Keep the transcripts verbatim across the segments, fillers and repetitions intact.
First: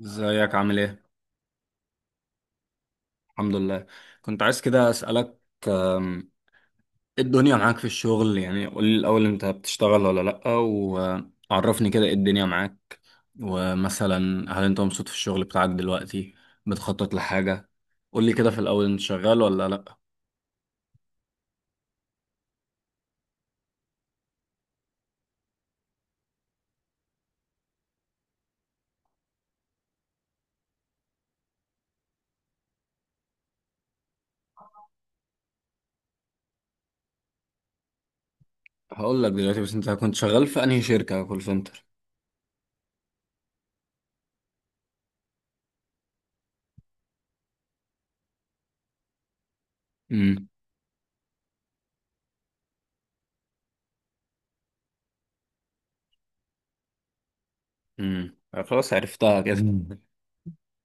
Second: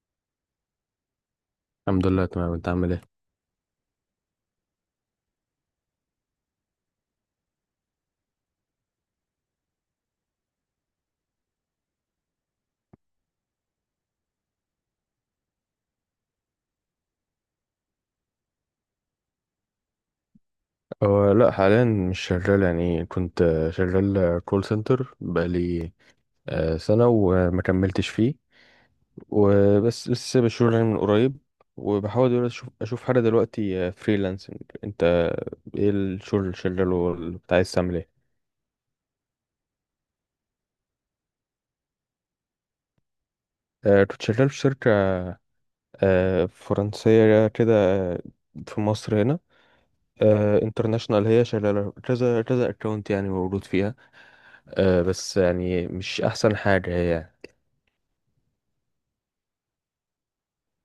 ازيك عامل ايه؟ الحمد لله تمام. انت عامل ايه؟ الحمد لله. كنت عايز كده اسألك. آم، ايه الدنيا معاك في الشغل، يعني قول لي الأول، انت بتشتغل ولا لأ؟ وعرفني كده ايه الدنيا معاك. ومثلا هل انت مبسوط في الشغل بتاعك دلوقتي؟ بتخطط لحاجة؟ قول لي كده في الأول، انت شغال ولا لأ؟ هو لا، حاليا مش شغال يعني. كنت آه، شغال كول سنتر بقالي آه، سنة وما كملتش فيه وبس، لسه سايب الشغل يعني من قريب. وبحاول دلوقتي اشوف اشوف حاجة دلوقتي فريلانسنج. انت ايه الشغل اللي شغاله، واللي كنت عايز تعمل ايه؟ هقول لك دلوقتي، بس انت كنت شغال في انهي شركة كول سنتر؟ آه، كنت شغال في شركة آه، فرنسية كده، آه، في مصر هنا. امم انترناشونال، هي شغالة كذا كذا اكونت يعني، موجود فيها. آه، بس يعني مش احسن حاجة هي. امم خلاص عرفتها كده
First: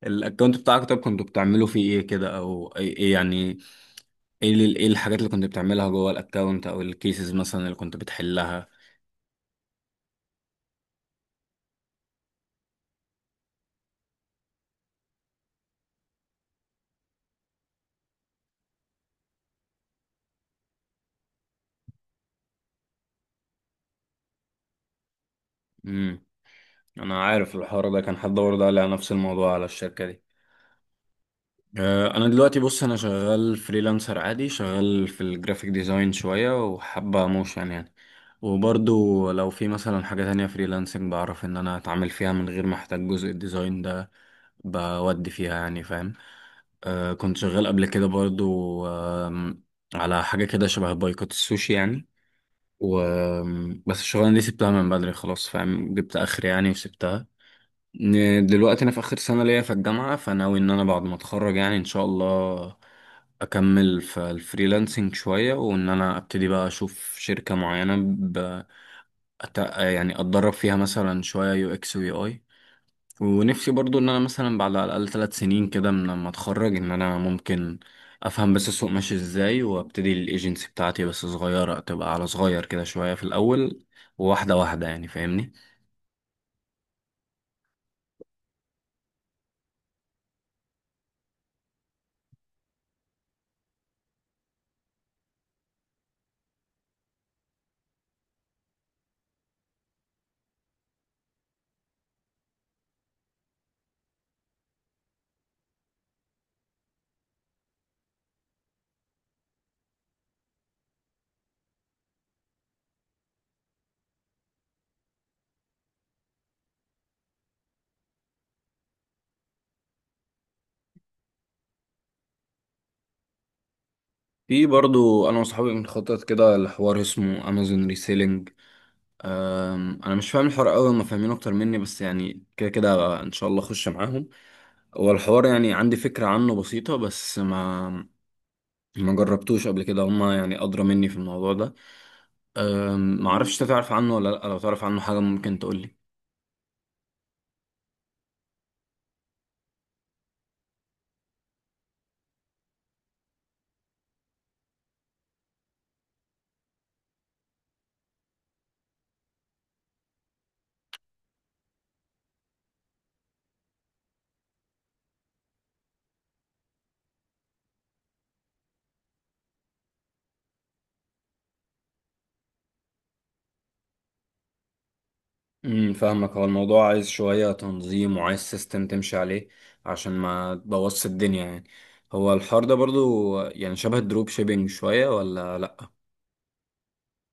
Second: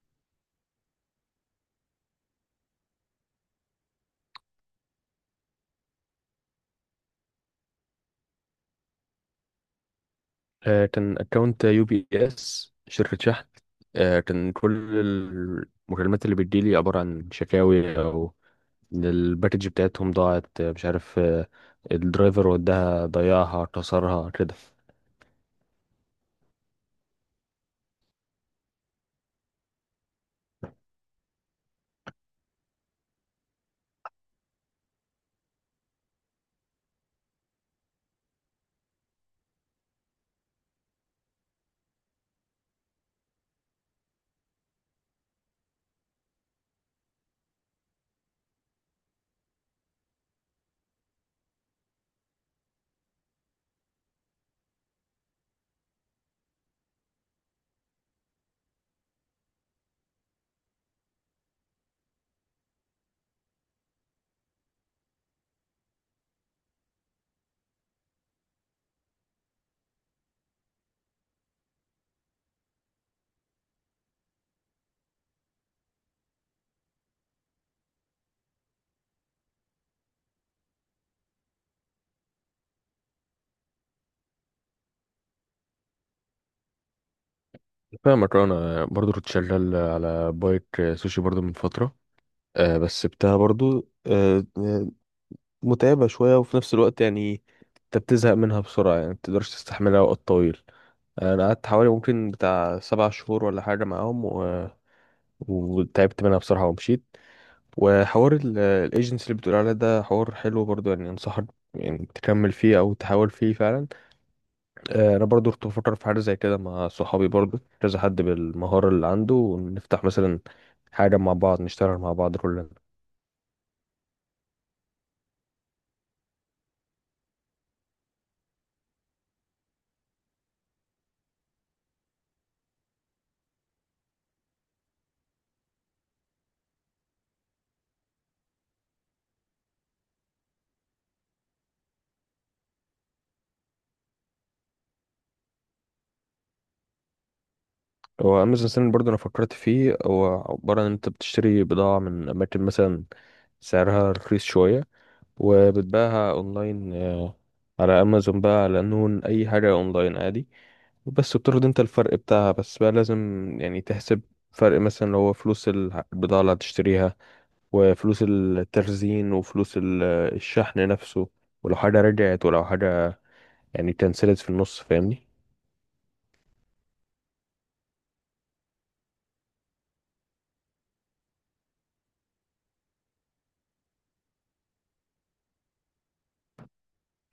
الاكونت بتاعك، طب كنتوا بتعملوا فيه ايه كده، او ايه إيه يعني؟ ايه ال- ايه الحاجات اللي كنت بتعملها جوه الاكونت، او الكيسز مثلا اللي كنت بتحلها؟ آه، كان اكونت يو بي اس، شركة شحن. آه، كان كل المكالمات اللي بتجيلي عبارة عن شكاوي، او إن الباكج بتاعتهم ضاعت، آه، مش عارف، آه، الدرايفر وداها، ضيعها، كسرها كده. امم انا عارف الحوار ده، كان حد برضه قال لي على نفس الموضوع، على الشركه دي. آه، انا دلوقتي بص، انا شغال فريلانسر عادي، شغال في الجرافيك ديزاين شويه وحابه موشن يعني. وبرضه لو في مثلا حاجه تانية فريلانسنج بعرف ان انا اتعامل فيها من غير ما احتاج جزء الديزاين ده، بودي فيها يعني فاهم. آه، كنت شغال قبل كده برضه. آم، على حاجه كده شبه بايكوت السوشي يعني. و بس الشغلانة دي سبتها من بدري خلاص فاهم، جبت آخر يعني وسبتها. ن- دلوقتي أنا في آخر سنة ليا في الجامعة، فناوي إن أنا بعد ما أتخرج يعني إن شاء الله أكمل في الفريلانسنج شوية، وإن أنا أبتدي بقى أشوف شركة معينة ب... أت... يعني أتدرب فيها مثلا شوية يو إكس ويو آي. ونفسي برضو ان انا مثلا بعد على الاقل ثلاث سنين كده من لما اتخرج ان انا ممكن افهم بس السوق ماشي ازاي، وابتدي الايجنسي بتاعتي، بس صغيره تبقى، على صغير كده شويه في الاول، وواحده واحده يعني فاهمني. فاهمك. أه، انا برضو كنت شغال على بايك آه، سوشي برضو من فترة، آه، بس بتاعها برضو، آه، آه، متعبة شوية، وفي نفس الوقت يعني انت بتزهق منها بسرعة، يعني متقدرش تستحملها وقت طويل. أه، انا قعدت حوالي ممكن بتاع سبع شهور ولا حاجة معاهم، وتعبت منها بصراحة ومشيت. وحوار الايجنسي اللي بتقول عليه ده حوار حلو برضو، يعني انصحك يعني تكمل فيه او تحاول فيه فعلا. آه، انا برضو كنت بفكر في حاجة زي كده مع صحابي، برضو كذا حد بالمهارة اللي عنده، ونفتح مثلا حاجة مع بعض، نشتغل مع بعض كلنا. في برضو انا وصحابي بنخطط كده لحوار اسمه امازون ريسيلينج. أم، انا مش فاهم الحوار قوي، هم فاهمين اكتر مني، بس يعني كده كده ان شاء الله اخش معاهم. هو الحوار يعني عندي فكره عنه بسيطه، بس ما ما جربتوش قبل كده، هما يعني ادرى مني في الموضوع ده. أم، معرفش انت تعرف عنه ولا لأ، لو تعرف عنه حاجة ممكن تقولي. هو امازون سيلين برضو انا فكرت فيه. هو عبارة ان انت بتشتري بضاعة من اماكن مثلا سعرها رخيص شوية، وبتباعها اونلاين، آه، على امازون بقى، على نون، اي حاجة اونلاين عادي. بس بتاخد انت الفرق بتاعها. بس بقى لازم يعني تحسب فرق مثلا، اللي هو فلوس الع- البضاعة اللي هتشتريها، وفلوس التخزين، وفلوس ال- الشحن نفسه، ولو حاجة رجعت، ولو حاجة يعني اتنسلت في النص، فاهمني؟ امم فاهمك. هو الموضوع عايز شوية تنظيم وعايز سيستم تمشي عليه عشان ما تبوظش الدنيا يعني. هو الحوار ده برضو يعني شبه الدروب شيبينج شوية ولا لأ؟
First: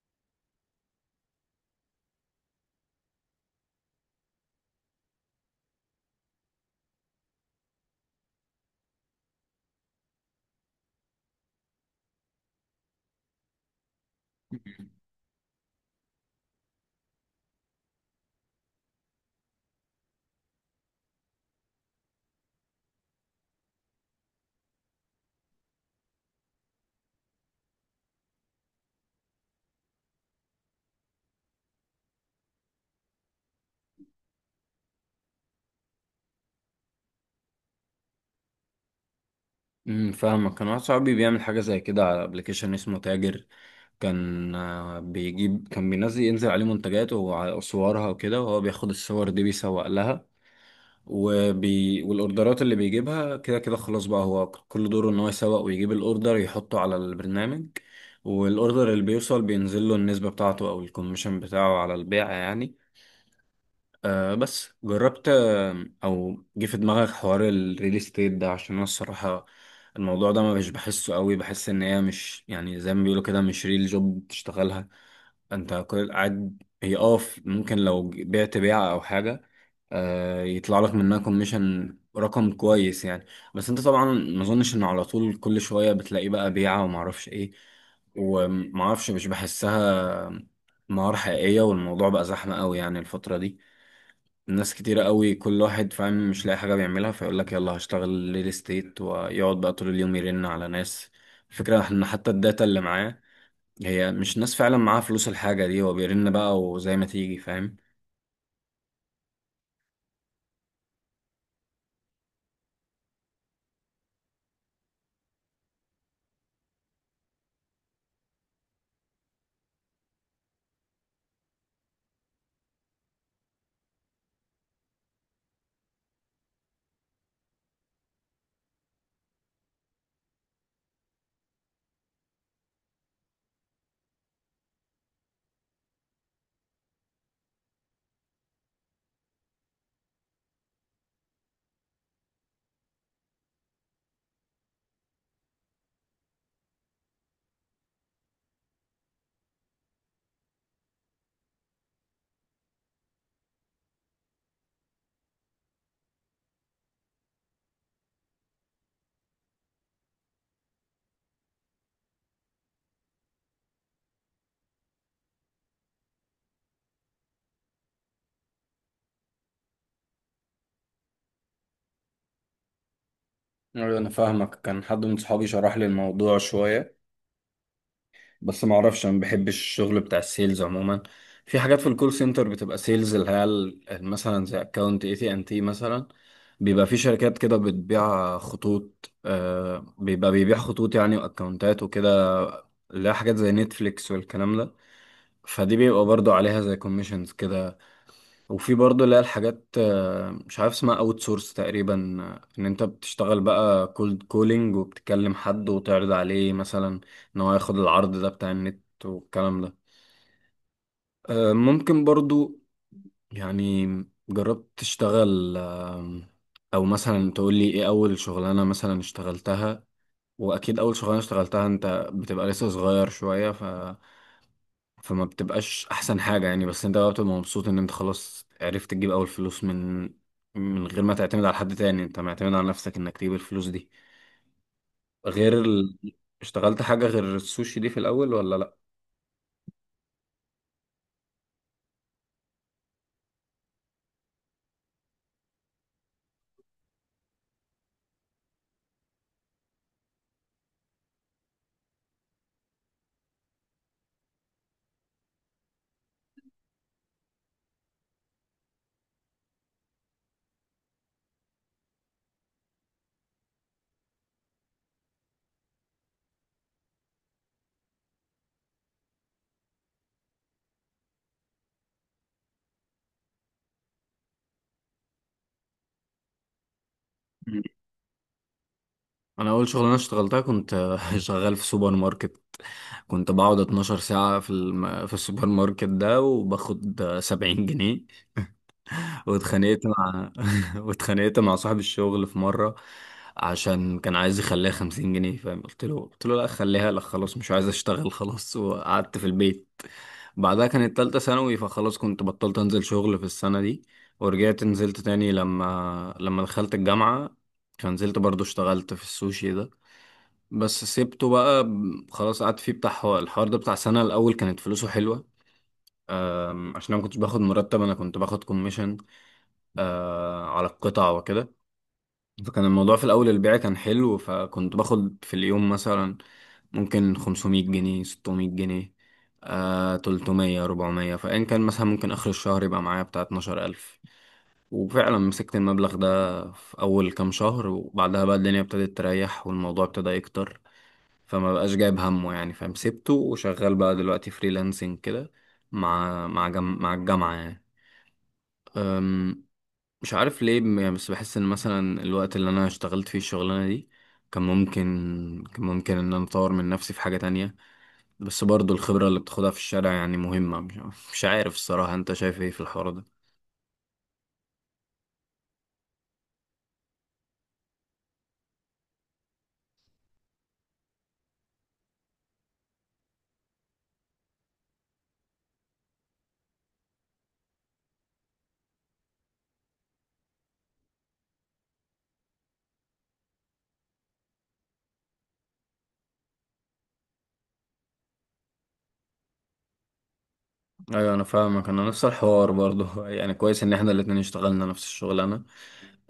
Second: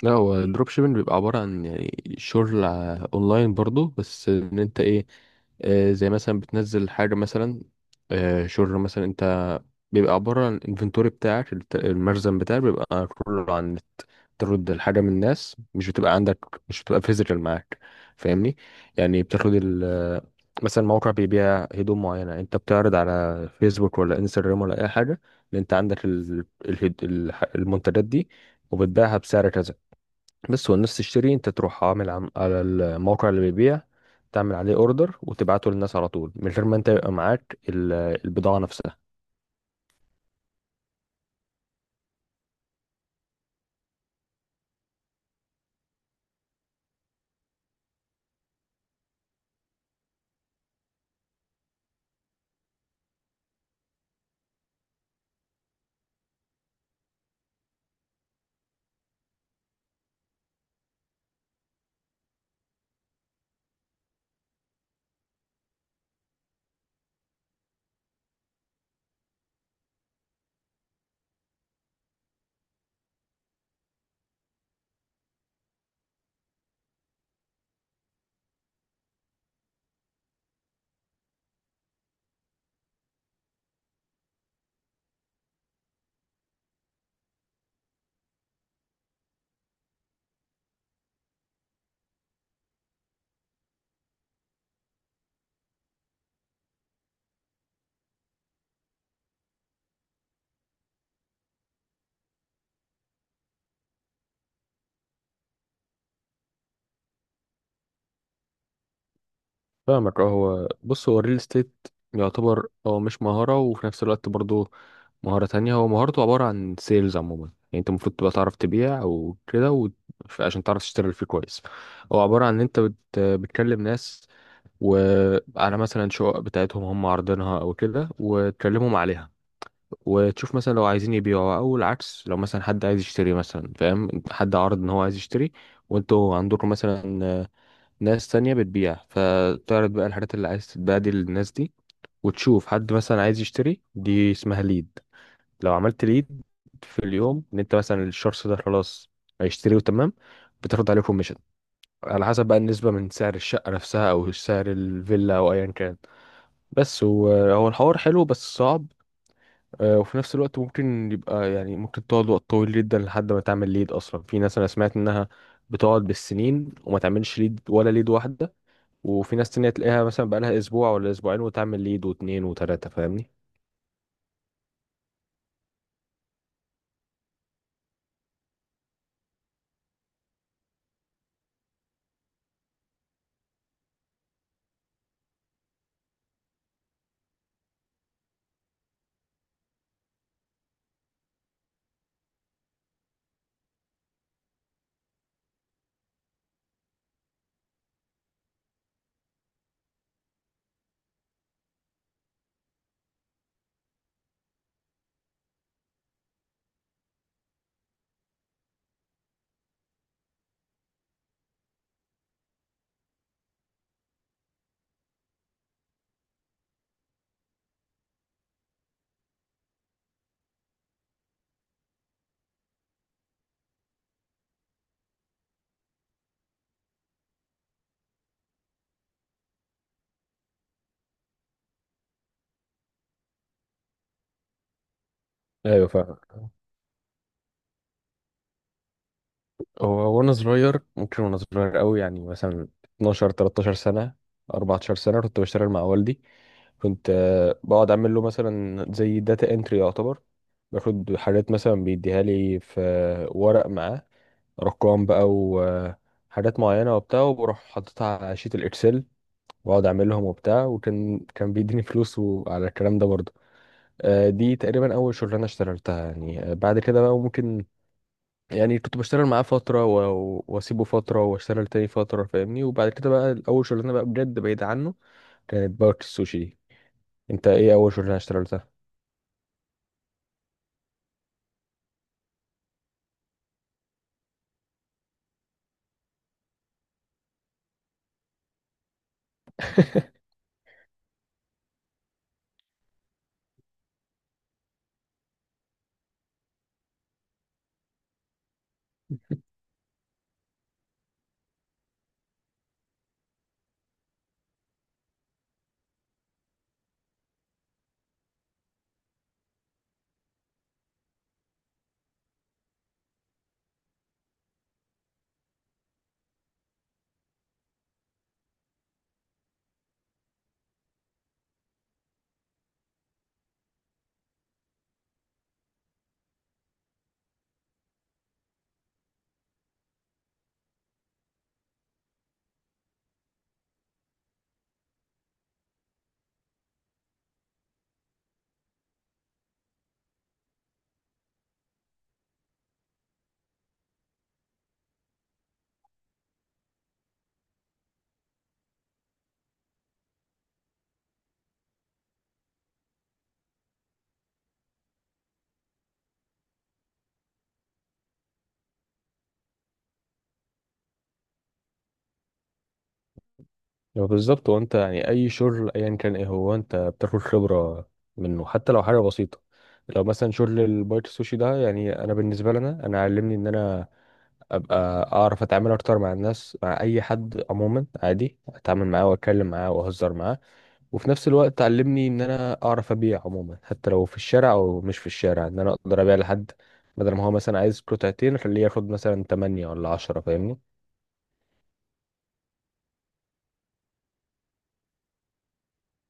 لا، هو الدروب شيبنج بيبقى عبارة عن يعني شغل ع- اونلاين برضو، بس ان انت ايه، آه، زي مثلا بتنزل حاجة مثلا، آه، شغل مثلا. انت بيبقى عبارة عن الانفنتوري بتاعك، الت- المخزن بتاعك بيبقى كله عن النت، ترد الحاجة من الناس، مش بتبقى عندك، مش بتبقى فيزيكال معاك، فاهمني؟ يعني بتاخد ال مثلا موقع بيبيع هدوم معينة، انت بتعرض على فيسبوك ولا انستجرام ولا اي حاجة ان انت عندك ال... الهد... الح- المنتجات دي، وبتبيعها بسعر كذا بس. والناس تشتري، انت تروح عامل عم... على الموقع اللي بيبيع تعمل عليه اوردر، وتبعته للناس على طول، من غير ما انت يبقى معاك ال- البضاعة نفسها. امم فاهمك. كان واحد صاحبي بيعمل حاجة زي كده على ابلكيشن اسمه تاجر. كان آه، بيجيب، كان بينزل ينزل عليه منتجات وصورها وكده، وهو بياخد الصور دي بيسوق لها. وبي... والاوردرات اللي بيجيبها كده كده خلاص بقى، هو كل دوره ان هو يسوق ويجيب الاوردر يحطه على البرنامج. والاوردر اللي بيوصل بينزل له النسبة بتاعته او الكوميشن بتاعه على البيع يعني. آه بس جربت، آه، او جه في دماغك حوار الريل استيت ده؟ عشان انا الصراحة الموضوع ده ما مش بحسه قوي، بحس ان هي مش يعني زي ما بيقولوا كده، مش ريل جوب بتشتغلها انت، كل قاعد. هي اه ف- ممكن لو ج- بعت بيعة او حاجة، آه، يطلع لك منها كوميشن رقم كويس يعني. بس انت طبعا ما اظنش ان على طول كل شوية بتلاقي بقى بيعة وما اعرفش ايه وما اعرفش، مش بحسها مهارة حقيقية. والموضوع بقى زحمة قوي يعني الفترة دي، الناس كتيرة قوي، كل واحد فاهم مش لاقي حاجة بيعملها فيقول لك يلا هشتغل ريل استيت، ويقعد بقى طول اليوم يرن على ناس. الفكرة ان حتى الداتا اللي معاه هي مش ناس فعلا معاها فلوس الحاجة دي، هو بيرن بقى وزي ما تيجي فاهم. فاهمك. اه، هو بص، هو الريل استيت يعتبر هو مش مهارة، وفي نفس الوقت برضه مهارة تانية. هو مهارته عبارة عن سيلز عموما يعني، انت المفروض تبقى تعرف تبيع او كده، و... ف- عشان تعرف تشتغل فيه كويس. هو عبارة عن ان انت بت... بتكلم ناس، وعلى مثلا شقق بتاعتهم هم عارضينها او كده، وتكلمهم عليها، وتشوف مثلا لو عايزين يبيعوا، او العكس، لو مثلا حد عايز يشتري مثلا، فاهم؟ حد عرض ان هو عايز يشتري، وانتوا عندكم مثلا ناس تانية بتبيع، فتعرض بقى الحاجات اللي عايز تتباع دي للناس دي، وتشوف حد مثلا عايز يشتري. دي اسمها ليد. لو عملت ليد في اليوم، ان انت مثلا الشخص ده خلاص هيشتري وتمام، بتاخد عليه كوميشن على حسب بقى النسبة من سعر الشقة نفسها، او سعر الفيلا، او ايا كان. بس هو، هو الحوار حلو بس صعب. آه، وفي نفس الوقت ممكن يبقى يعني ممكن تقعد وقت طويل جدا لحد ما تعمل ليد اصلا. في ناس انا سمعت انها بتقعد بالسنين وما تعملش ليد ولا ليد واحده، وفي ناس تانية تلاقيها مثلا بقالها اسبوع ولا اسبوعين وتعمل ليد واتنين وتلاته، فاهمني؟ أيوة أنا فاهمك. كان حد من صحابي شرح لي الموضوع شوية، بس ما أعرفش، أنا ما بحبش الشغل بتاع السيلز عموما. في حاجات في الكول سنتر بتبقى سيلز، اللي هي ال- ال- مثلا زي أكاونت اي تي ان تي مثلا. بيبقى في شركات كده بتبيع خطوط، آه بيبقى بيبيع خطوط يعني وأكاونتات وكده، اللي هي حاجات زي نتفليكس والكلام ده، فدي بيبقى برضو عليها زي كوميشنز كده. وفي برضه اللي هي الحاجات، آه، مش عارف اسمها اوت سورس تقريبا، آه، ان انت بتشتغل بقى كولد كولينج وبتكلم حد وتعرض عليه مثلا ان هو ياخد العرض ده بتاع النت والكلام ده. آه، ممكن برضه يعني جربت تشتغل، آه، او مثلا تقول لي ايه اول شغلانة مثلا اشتغلتها؟ واكيد اول شغلانة اشتغلتها انت بتبقى لسه صغير شوية، فما بتبقاش احسن حاجة يعني، بس انت بقى بتبقى مبسوط ان انت خلاص عرفت تجيب اول فلوس، من من غير ما تعتمد على حد تاني، انت معتمد على نفسك انك تجيب الفلوس دي. غير ايوه، ال... فاهم. اشتغلت حاجة غير السوشي دي في الاول ولا لا؟ هو وانا صغير ممكن وانا صغير قوي يعني، مثلا اثنا عشر تلتاشر سنه، اربعتاشر سنه، كنت بشتغل مع والدي. كنت آه، بقعد اعمل له مثلا زي داتا انتري يعتبر. باخد حاجات مثلا بيديها لي في ورق معاه، ارقام بقى وحاجات معينه وبتاع، وبروح حاططها على شيت الاكسل، واقعد اعملهم وبتاع. وكان كان بيديني فلوس وعلى الكلام ده برضه. آه، دي تقريبا اول شغلانه اشتغلتها يعني. آه، بعد كده بقى ممكن يعني كنت بشتغل معاه فتره، و- واسيبه فتره، واشتغل تاني فتره، فاهمني؟ وبعد كده بقى اول شغلانه بقى بجد بعيد عنه كانت بارك السوشي. انت مم. ايه اول شغلانه اشتغلتها؟ انا اول شغلانة اشتغلتها كنت شغال في سوبر ماركت. كنت بقعد 12 ساعة في الم... في السوبر ماركت ده وباخد سبعين جنيه. واتخانقت مع واتخانقت مع صاحب الشغل في مرة عشان كان عايز يخليها خمسين جنيه فاهم. قلت له قلت له لا خليها، لا خلاص مش عايز اشتغل خلاص، وقعدت في البيت. بعدها كانت تالتة ثانوي فخلاص كنت بطلت انزل شغل في السنة دي. ورجعت نزلت تاني لما لما دخلت الجامعة، فنزلت برضو اشتغلت في السوشي ده. بس سيبته بقى ب- خلاص، قعدت فيه بتاع حو- الحوار ده بتاع سنة، الأول كانت فلوسه حلوة. أم، عشان أنا ما كنتش باخد مرتب، أنا كنت باخد كوميشن آه على القطع وكده. فكان الموضوع في الأول البيع كان حلو، فكنت باخد في اليوم مثلا ممكن خمسمائة جنيه، ستمائة جنيه، آه تلتمية، ربعمية. فإن كان مثلا ممكن آخر الشهر يبقى معايا بتاع اتناشر الف. وفعلا مسكت المبلغ ده في أول كام شهر، وبعدها بقى الدنيا ابتدت تريح والموضوع ابتدى يكتر، فما بقاش جايب همه يعني فاهم. سبته وشغال بقى دلوقتي فريلانسنج كده، مع مع جم... مع الجامعة يعني. مش عارف ليه م- يعني، بس بحس ان مثلا الوقت اللي انا اشتغلت فيه الشغلانه دي كان ممكن، كان ممكن ان انا اطور من نفسي في حاجه تانية. بس برضو الخبره اللي بتاخدها في الشارع يعني مهمه، مش مش عارف الصراحه انت شايف ايه في الحوار ده. هو بالظبط، هو انت يعني اي شغل ايا كان ايه، هو انت بتاخد خبره منه حتى لو حاجه بسيطه. لو مثلا شغل البايت السوشي ده يعني انا بالنسبه لنا، انا علمني ان انا ابقى اعرف اتعامل اكتر مع الناس، مع اي حد عموما عادي اتعامل معاه واتكلم معاه واهزر معاه. وفي نفس الوقت علمني ان انا اعرف ابيع عموما، حتى لو في الشارع او مش في الشارع، ان انا اقدر ابيع لحد بدل ما هو مثلا عايز قطعتين خليه ياخد مثلا ثمانية ولا عشرة، فاهمني؟ ايوه انا فاهمك، انا نفس الحوار برضو يعني كويس ان احنا الاتنين اشتغلنا نفس الشغلانه.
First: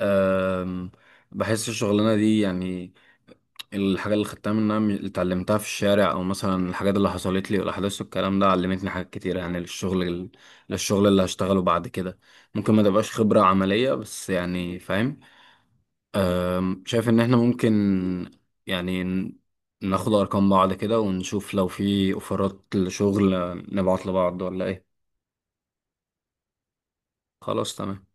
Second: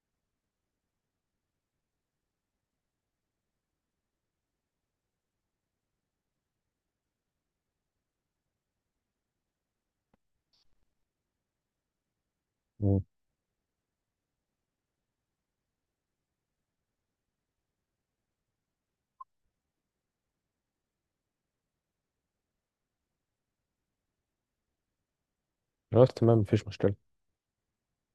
أم، بحس الشغلانه دي يعني الحاجة اللي خدتها منها من- اللي اتعلمتها في الشارع، او مثلا الحاجات اللي حصلت لي والاحداث والكلام ده علمتني حاجات كتير يعني للشغل ال- للشغل اللي هشتغله بعد كده، ممكن ما مم. تبقاش خبرة عملية بس يعني فاهم. أم، شايف ان احنا ممكن يعني ن- ناخد ارقام بعض كده ونشوف لو في اوفرات لشغل نبعت لبعض ولا ايه. خلاص تمام، مفيش مشكله. خلاص تمام.